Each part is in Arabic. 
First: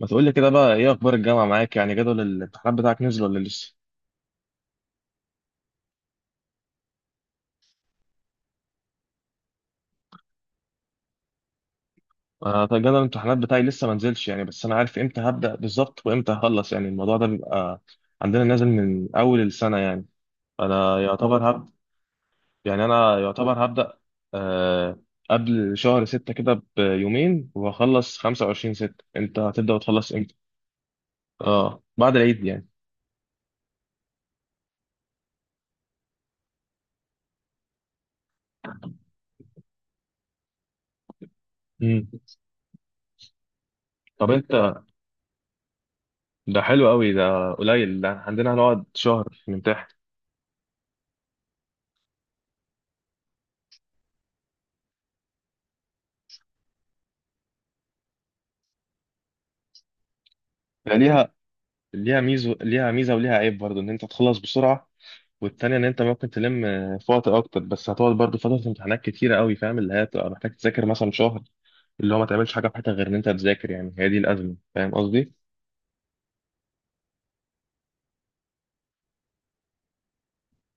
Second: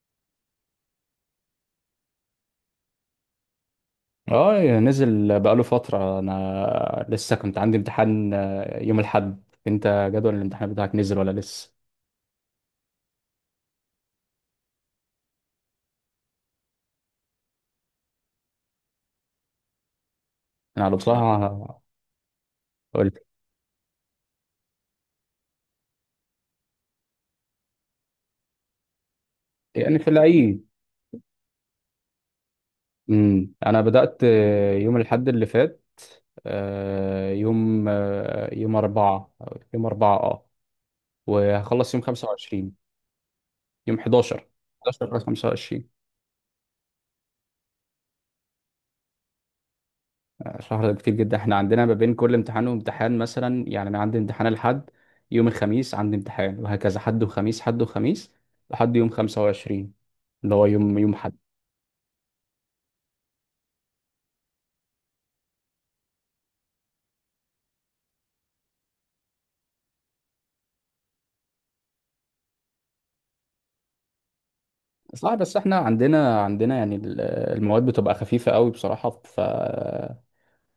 ما تقول لي كده بقى، ايه اخبار الجامعه معاك؟ يعني جدول الامتحانات بتاعك نزل ولا لسه؟ اه، نزل بقاله فترة. انا لسه كنت عندي امتحان يوم الاحد. انت جدول الامتحان بتاعك نزل ولا لسه؟ انا طيب، جدول الامتحانات بتاعي لسه ما نزلش يعني، بس انا عارف امتى هبدا بالظبط وامتى هخلص. يعني الموضوع ده بيبقى عندنا نازل من اول السنه يعني. انا على انا يعتبر هبدا بصراحة قلت، انا يعتبر هبدا. آه قبل شهر ستة كده بيومين وهخلص 25 ستة. انت هتبدا يعني في وتخلص امتى؟ العيد. اه، بعد العيد يعني. انا بدأت يوم الاحد اللي فات، يوم أربعة. يوم أربعة اه. وهخلص يوم امم 25، يوم طب 11. انت، 11 أو 25. ده حلو قوي ده قليل، ده عندنا هنقعد شهر نمتحن. شهر ده كتير جدا. احنا عندنا ما بين كل امتحان وامتحان مثلا، يعني انا عندي امتحان الحد، يوم الخميس عندي امتحان، وهكذا حد وخميس حد وخميس لحد يوم 25، اللي هو يوم يوم يعني حد. ليها ميزه، ليها ميزه وليها عيب برضو ان انت تخلص بسرعه، والتانية ان انت ممكن تلم في وقت اكتر، بس هتقعد برضو فتره امتحانات كتيره قوي، فاهم؟ اللي هي هتبقى محتاج تذاكر مثلا شهر، اللي هو ما تعملش حاجه في حياتك غير ان انت تذاكر، يعني هي دي الازمه، فاهم قصدي؟ صح، بس احنا عندنا يعني المواد بتبقى خفيفة قوي بصراحة. ف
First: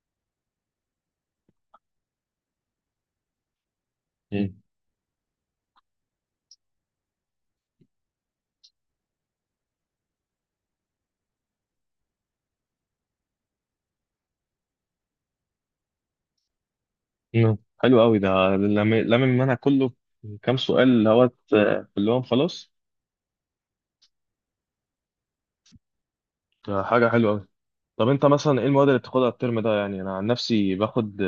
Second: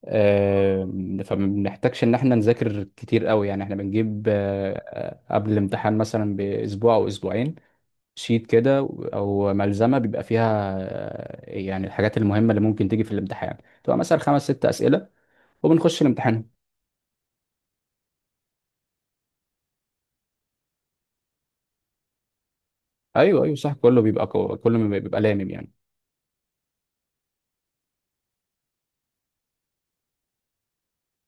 فما بنحتاجش ان احنا نذاكر كتير قوي، يعني احنا بنجيب مم. قبل الامتحان مثلا باسبوع او اسبوعين شيت كده، او ملزمه بيبقى فيها يعني الحاجات المهمه اللي ممكن تيجي في الامتحان، تبقى مثلا خمس ست اسئله وبنخش الامتحان. مم. حلو قوي ده. لم لم المنهج كله كام سؤال، اللي هو كلهم خلاص. ايوه ايوه صح. كله بيبقى لامم يعني. ده حاجه حلوه قوي. طب انت مثلا ايه المواد اللي بتاخدها الترم ده؟ يعني انا عن نفسي باخد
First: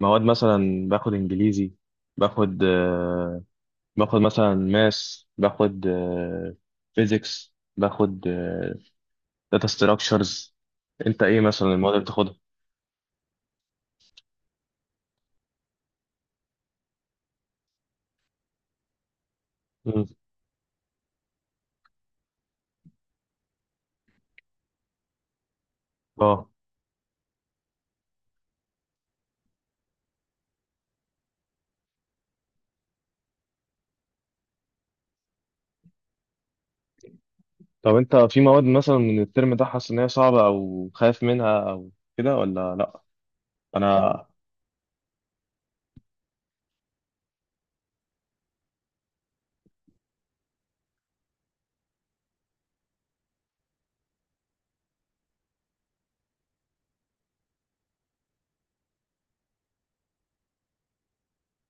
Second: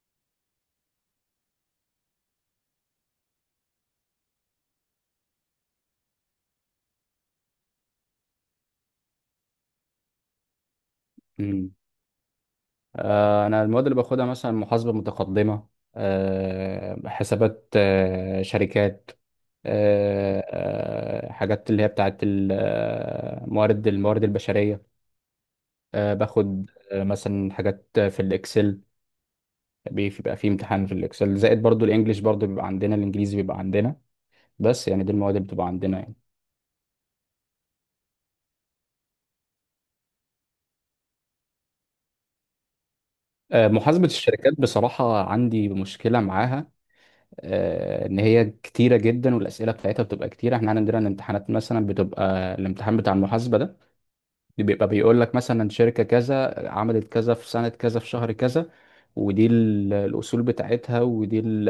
مواد، مثلا باخد انجليزي، باخد باخد مثلا ماس، باخد فيزيكس، باخد داتا ستراكشرز. انت ايه مثلا امم. المواد اللي بتاخدها؟ انا المواد اللي باخدها مثلا محاسبه متقدمه، حسابات شركات مم. آه حاجات اللي هي بتاعت موارد الموارد البشريه. اه. باخد مثلا حاجات في الاكسل. بيبقى فيه امتحان في الاكسل زائد برضو الانجليش، برضو بيبقى عندنا، الانجليزي بيبقى عندنا. بس يعني دي المواد اللي بتبقى عندنا يعني. طب انت في مواد مثلا من الترم ده حاسس ان هي صعبه او خايف منها او كده، ولا لا؟ محاسبة انا الشركات بصراحة عندي مشكلة معاها. إن هي كتيرة جدا، والأسئلة بتاعتها بتبقى كتيرة. إحنا عندنا الامتحانات مثلا بتبقى، الامتحان بتاع المحاسبة ده بيبقى بيقول لك مثلا شركة كذا عملت كذا في سنة كذا في شهر كذا، ودي الأصول بتاعتها، ودي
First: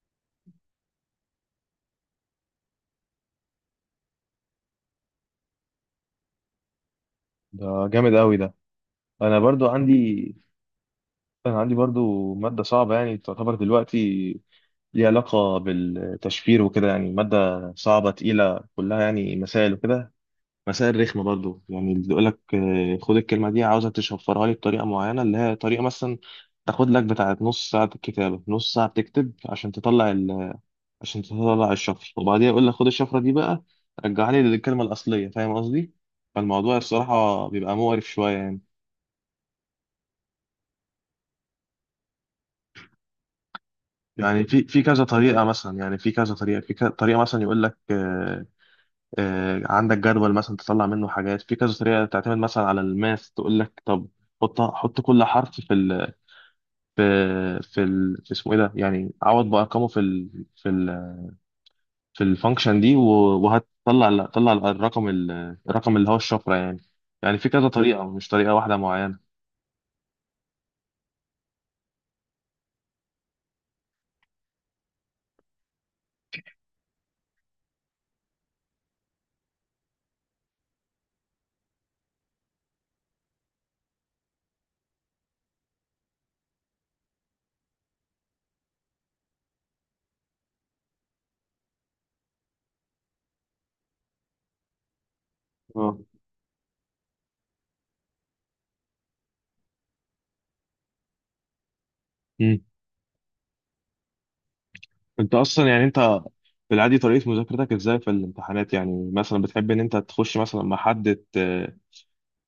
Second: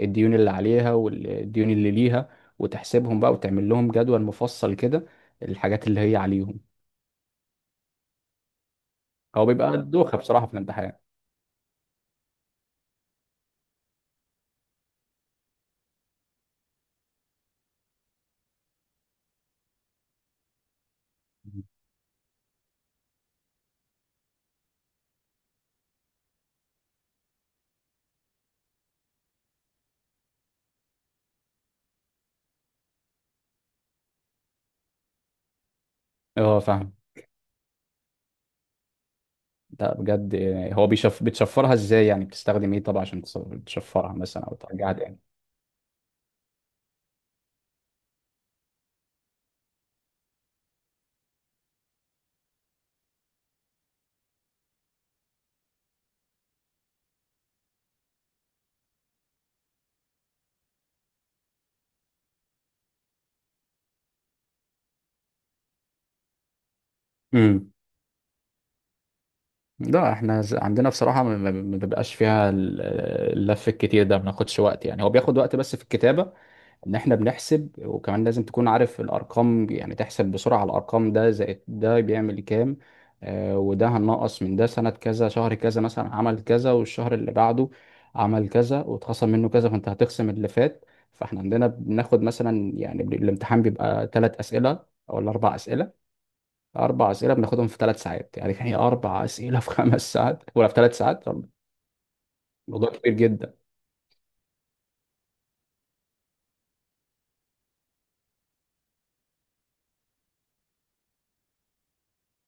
الديون اللي عليها والديون اللي ليها، وتحسبهم بقى وتعمل لهم جدول مفصل كده، الحاجات اللي هي عليهم. ده جامد قوي ده. انا هو برضو بيبقى عندي دوخة بصراحة في الامتحان. انا عندي برضو ماده صعبه، يعني تعتبر دلوقتي، ليها علاقه بالتشفير وكده، يعني ماده صعبه تقيله كلها يعني مسائل وكده، مسائل رخمة برضو، يعني اللي يقول لك خد الكلمة دي عاوزك تشفرها لي بطريقة معينة، اللي هي طريقة مثلا تاخد لك بتاعة نص ساعة كتابة، نص ساعة بتكتب عشان تطلع ال... عشان تطلع الشفرة، وبعديها يقول لك خد الشفرة دي بقى رجعها لي للكلمة الأصلية، فاهم قصدي؟ اه فالموضوع فاهم. الصراحة بيبقى مقرف شوية يعني. ده بجد، يعني هو بيشف بتشفرها ازاي؟ يعني بتستخدم ايه طبعا عشان تشفرها يعني مثلا او في ترجعها كذا تاني. طريقة مثلا، يعني في كذا طريقة، في كذا طريقة مثلا يقول لك عندك جدول مثلا تطلع منه حاجات، في كذا طريقة تعتمد مثلا على الماث، تقول لك طب حط حط كل حرف في في اسمه ايه ده، يعني عوض بارقامه في الفانكشن دي، و- وهتطلع الرقم اللي هو الشفره يعني. يعني في كذا امم. طريقه، مش طريقه واحده معينه. لا احنا عندنا بصراحة ما بيبقاش فيها اللف الكتير ده. ما بناخدش وقت، يعني هو بياخد وقت بس في الكتابة، ان احنا بنحسب. وكمان لازم تكون عارف الارقام، يعني تحسب بسرعة الارقام، ده زائد ده بيعمل كام، آه وده هننقص من ده. سنة كذا شهر كذا مثلا عمل كذا، والشهر اللي بعده عمل كذا واتخصم منه كذا، فانت هتخصم اللي فات. فاحنا عندنا بناخد مثلا يعني الامتحان بيبقى ثلاث اسئلة او الاربع اه. اسئلة. أربع أسئلة بناخدهم في ثلاث ساعات، يعني كان هي أربع أسئلة في خمس ساعات ولا في ثلاث ساعات. امم موضوع كبير جدا. انت اصلا يعني انت في العادي طريقه مذاكرتك ازاي في الامتحانات؟ يعني مثلا بتحب ان انت تخش مثلا مع حد ت...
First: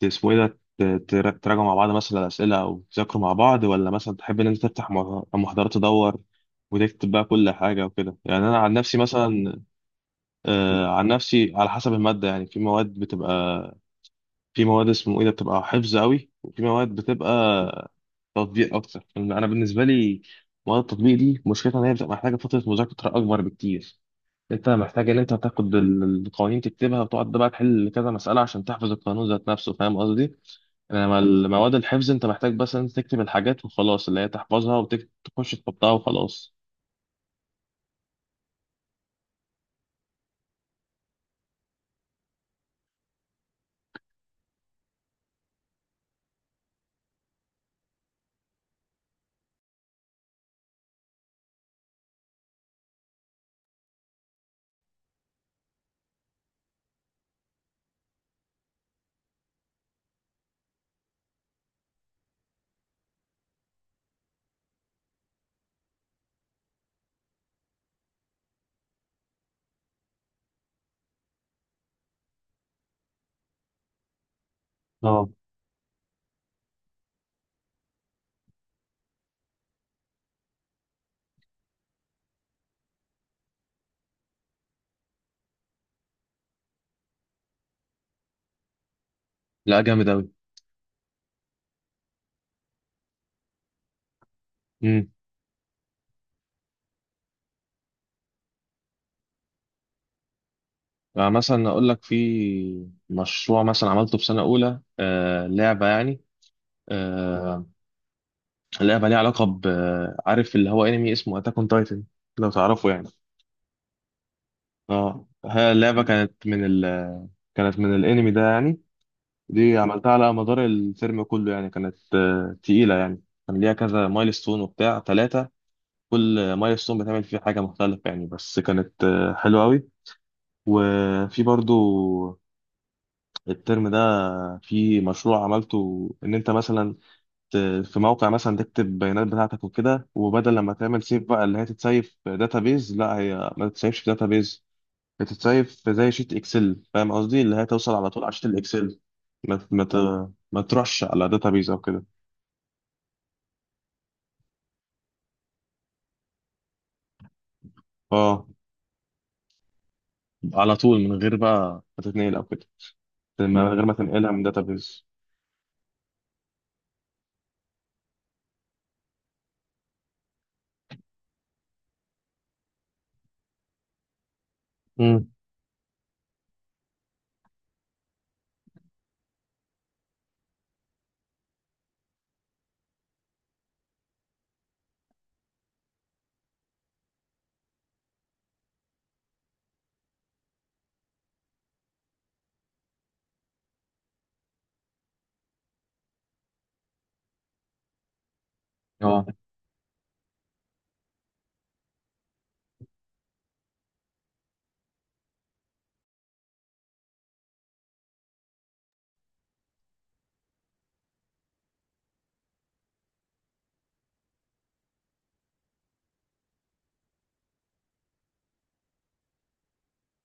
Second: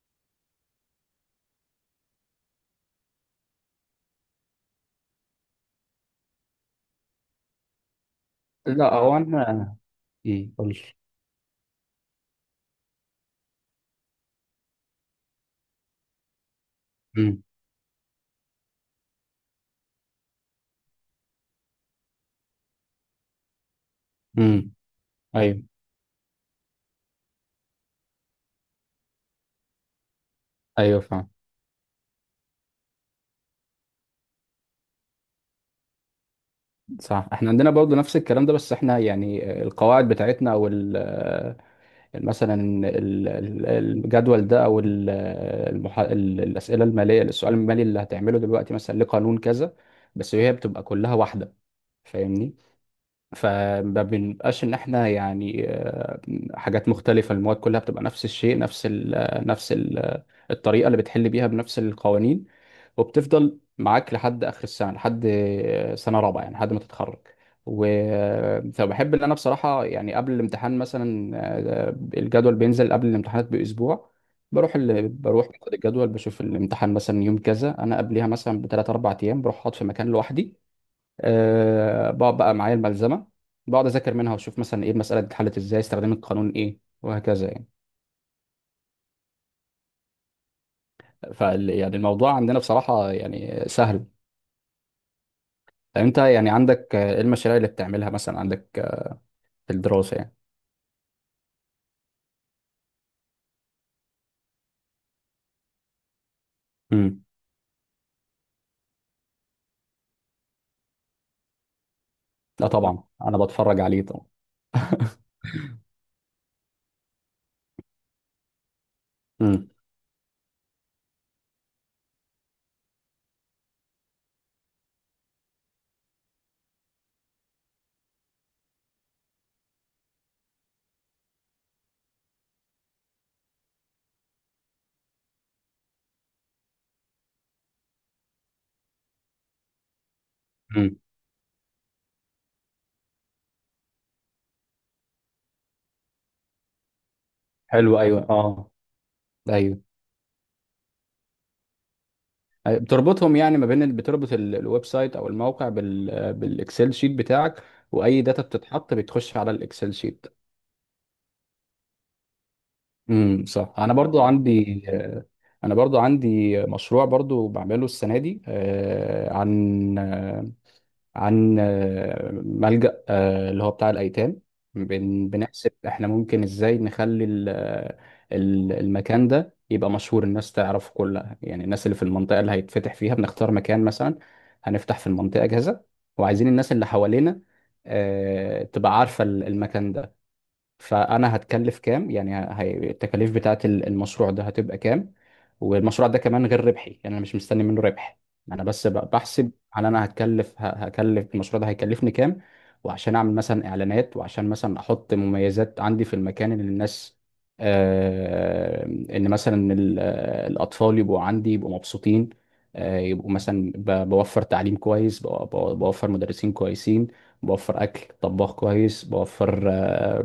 ت- اسمه ايه ده تراجعوا مع بعض مثلا الاسئله، او تذاكروا مع بعض، ولا مثلا تحب ان انت تفتح محاضرات تدور وتكتب بقى كل حاجه وكده؟ يعني انا عن لا، نفسي هو أنا مثلا قول. عن نفسي على حسب المادة. يعني في مواد اسمه ايه ده بتبقى حفظ قوي، وفي مواد بتبقى أمم. تطبيق اكتر، لأن انا بالنسبة لي مواد التطبيق دي مشكلتها ان هي بتبقى محتاجة فترة مذاكرة اكبر بكتير. انت أمم. محتاج ان انت أيوه. تاخد القوانين تكتبها وتقعد بقى تحل كذا مسألة عشان تحفظ القانون ذات نفسه، فاهم قصدي؟ أيوه انما فاهم. المواد الحفظ انت محتاج بس ان انت تكتب الحاجات وخلاص، اللي هي تحفظها وتخش تحطها وخلاص. صح، احنا عندنا برضه نفس الكلام ده. بس احنا يعني القواعد بتاعتنا او مثلا الجدول ده، او المحا... الاسئله الماليه، السؤال المالي اللي هتعمله دلوقتي مثلا لقانون كذا، بس هي بتبقى كلها واحده. فاهمني؟ فما بنبقاش ان احنا يعني حاجات مختلفه. المواد كلها بتبقى نفس الشيء، نفس ال آه، نفس ال آه، الطريقه اللي بتحل بيها بنفس القوانين، وبتفضل معاك لحد اخر السنه، لحد سنه رابعه يعني لحد ما تتخرج. و آه، فبحب ان انا بصراحه يعني قبل الامتحان مثلا، آه، الجدول بينزل قبل الامتحانات باسبوع. اه. بروح باخد الجدول، بشوف الامتحان مثلا يوم كذا، انا قبلها مثلا بثلاث اربع ايام بروح اقعد في مكان لوحدي. أه، بقعد بقى معايا الملزمه، بقعد اذاكر منها واشوف مثلا ايه المساله دي اتحلت ازاي، استخدام القانون ايه، وهكذا يعني. لا، جامد قوي. فال يعني الموضوع عندنا بصراحه يعني سهل. طب انت يعني عندك ايه المشاريع اللي بتعملها مثلا؟ عندك في الدراسه يعني. يعني مثلا اقول لك في مشروع مثلا عملته في سنه اولى، لعبه يعني. امم. آه لعبه ليها علاقه ب عارف اللي هو انمي اسمه اتاك اون تايتن، لو لا تعرفه طبعا يعني. انا بتفرج عليه طبعا. اه، هي اللعبه كانت من ال... كانت من الانمي ده يعني. امم. دي عملتها على مدار الترم كله، يعني كانت تقيله، يعني كان ليها كذا مايلستون وبتاع ثلاثه، كل مايلستون بتعمل فيه حاجه مختلفه يعني، بس كانت حلوه قوي. وفي برضو الترم ده في مشروع عملته ان انت مثلا ت- في موقع مثلا تكتب البيانات بتاعتك وكده، وبدل لما امم. تعمل سيف بقى اللي هي تتسيف في داتابيز، لا هي ما تتسيفش في داتابيز، بتتسيف في زي شيت اكسل، فاهم قصدي؟ اللي هي توصل حلو، على طول ايوه على شيت اه. الاكسل، ايوه. ما تروحش على داتابيز او كده، أيوة. بتربطهم يعني ما بين بتربط الويب سايت او الموقع بال بالاكسل شيت بتاعك. واي داتا اه، بتتحط بتخش على الاكسل شيت. على طول من غير بقى ما تتنقل او كده، من صح. غير ما انا برضو تنقلها من عندي داتابيز. مشروع برضو بعمله السنه دي عن ملجأ، اللي هو بتاع الايتام. امم بنحسب احنا ممكن ازاي نخلي المكان ده يبقى مشهور، الناس تعرفه كلها، يعني الناس اللي في المنطقه اللي هيتفتح فيها. بنختار مكان مثلا، هنفتح في المنطقه كذا، وعايزين الناس اللي حوالينا تبقى عارفه المكان ده. فانا هتكلف كام، يعني التكاليف بتاعه المشروع ده هتبقى كام. والمشروع ده كمان غير ربحي، يعني انا مش مستني منه ربح. انا بس اه. بحسب هل انا هتكلف هكلف المشروع ده هيكلفني كام، وعشان اعمل مثلا اعلانات، وعشان مثلا احط مميزات عندي في المكان اللي الناس ان مثلا الاطفال يبقوا عندي يبقوا مبسوطين، يبقوا مثلا بوفر تعليم كويس، بوفر مدرسين كويسين، بوفر اكل طباخ كويس، بوفر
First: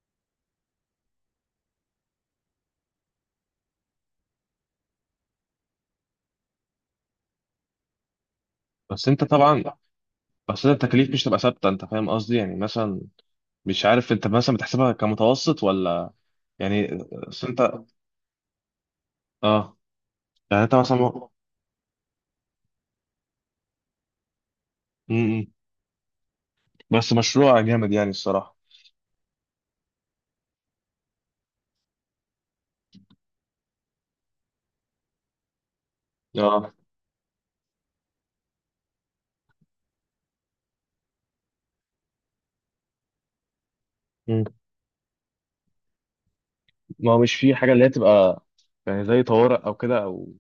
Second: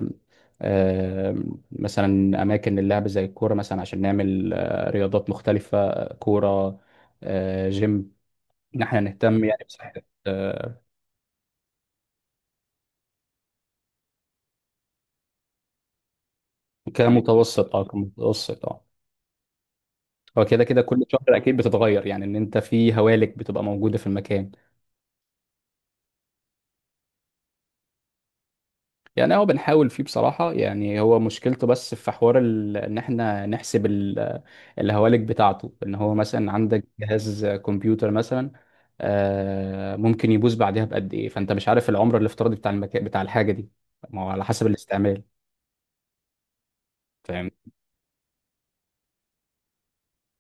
آه، مثلا اماكن اللعب زي الكوره مثلا، عشان نعمل رياضات مختلفه، كوره، جيم، ان احنا بس انت نهتم طبعا يعني بصحه. بس آه، انت التكاليف مش تبقى ثابته، انت فاهم قصدي؟ يعني مثلا مش عارف، انت مثلا بتحسبها كمتوسط ولا؟ يعني بس انت كمتوسط اه، كمتوسط اه. اه هو كده يعني انت كده مثلا كل شهر م- اكيد بتتغير، يعني ان انت في هوالك بتبقى موجوده في المكان. م. بس مشروع جامد يعني الصراحة. يعني هو بنحاول فيه بصراحة. يعني هو مشكلته بس في حوار ان احنا نحسب الهوالك بتاعته. ان هو مثلا اه. عندك جهاز كمبيوتر مثلا ممكن يبوظ بعدها بقد ايه، فانت مش عارف العمر الافتراضي بتاع المكان بتاع الحاجة دي، ما هو م. على حسب الاستعمال. ما هو مش في حاجة اللي هي تبقى، يعني زي طوارئ او كده، او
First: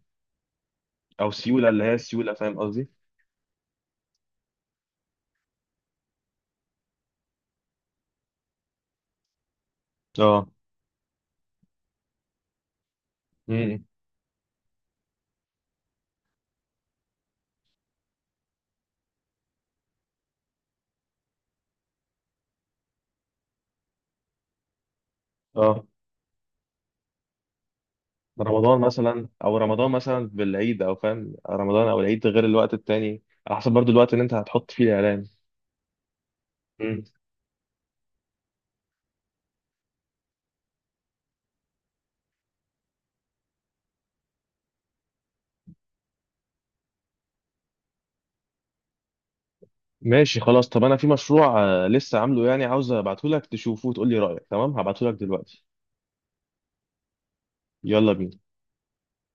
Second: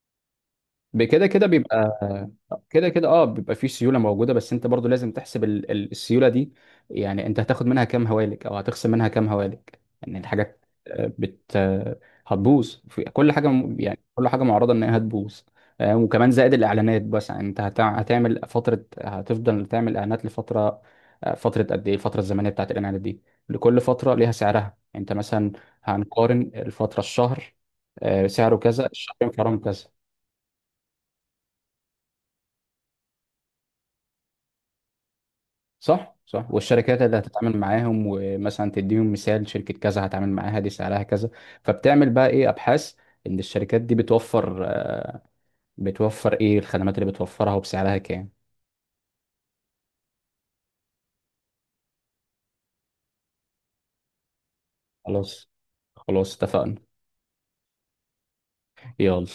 بكده كده سيولة اللي هي بيبقى. السيولة، فاهم قصدي؟ كده كده اه، بيبقى فيه سيوله موجوده، بس انت برضو لازم تحسب السيوله دي. يعني انت هتاخد منها كام هوالك، او هتخصم منها كام هوالك. يعني اه. الحاجات آه، بت آه، هتبوظ في كل حاجه م- م. يعني كل حاجه معرضه ان هي هتبوظ. وكمان زائد الاعلانات. بس يعني انت هتعمل فتره، هتفضل تعمل اعلانات لفتره، فتره قد ايه الفتره الزمنيه بتاعت الاعلانات دي؟ لكل فتره ليها سعرها يعني. انت مثلا اه هنقارن الفتره الشهر سعره رمضان كذا، مثلا، الشهرين او سعرهم كذا. رمضان مثلا بالعيد، او فاهم رمضان او العيد غير الوقت التاني، على حسب برضو الوقت اللي انت هتحط فيه الاعلان. صح صح. والشركات اللي هتتعامل معاهم، ومثلا تديهم مثال شركة كذا هتعامل معاها دي سعرها كذا. فبتعمل بقى ايه، ابحاث ان الشركات دي بتوفر بتوفر ايه الخدمات اللي بتوفرها وبسعرها كام. ماشي، خلاص. طب انا في مشروع لسه عامله، يعني عاوز ابعته لك تشوفه وتقول لي رايك، تمام؟ هبعته لك خلاص. دلوقتي. خلاص اتفقنا. يلا بينا. يلا.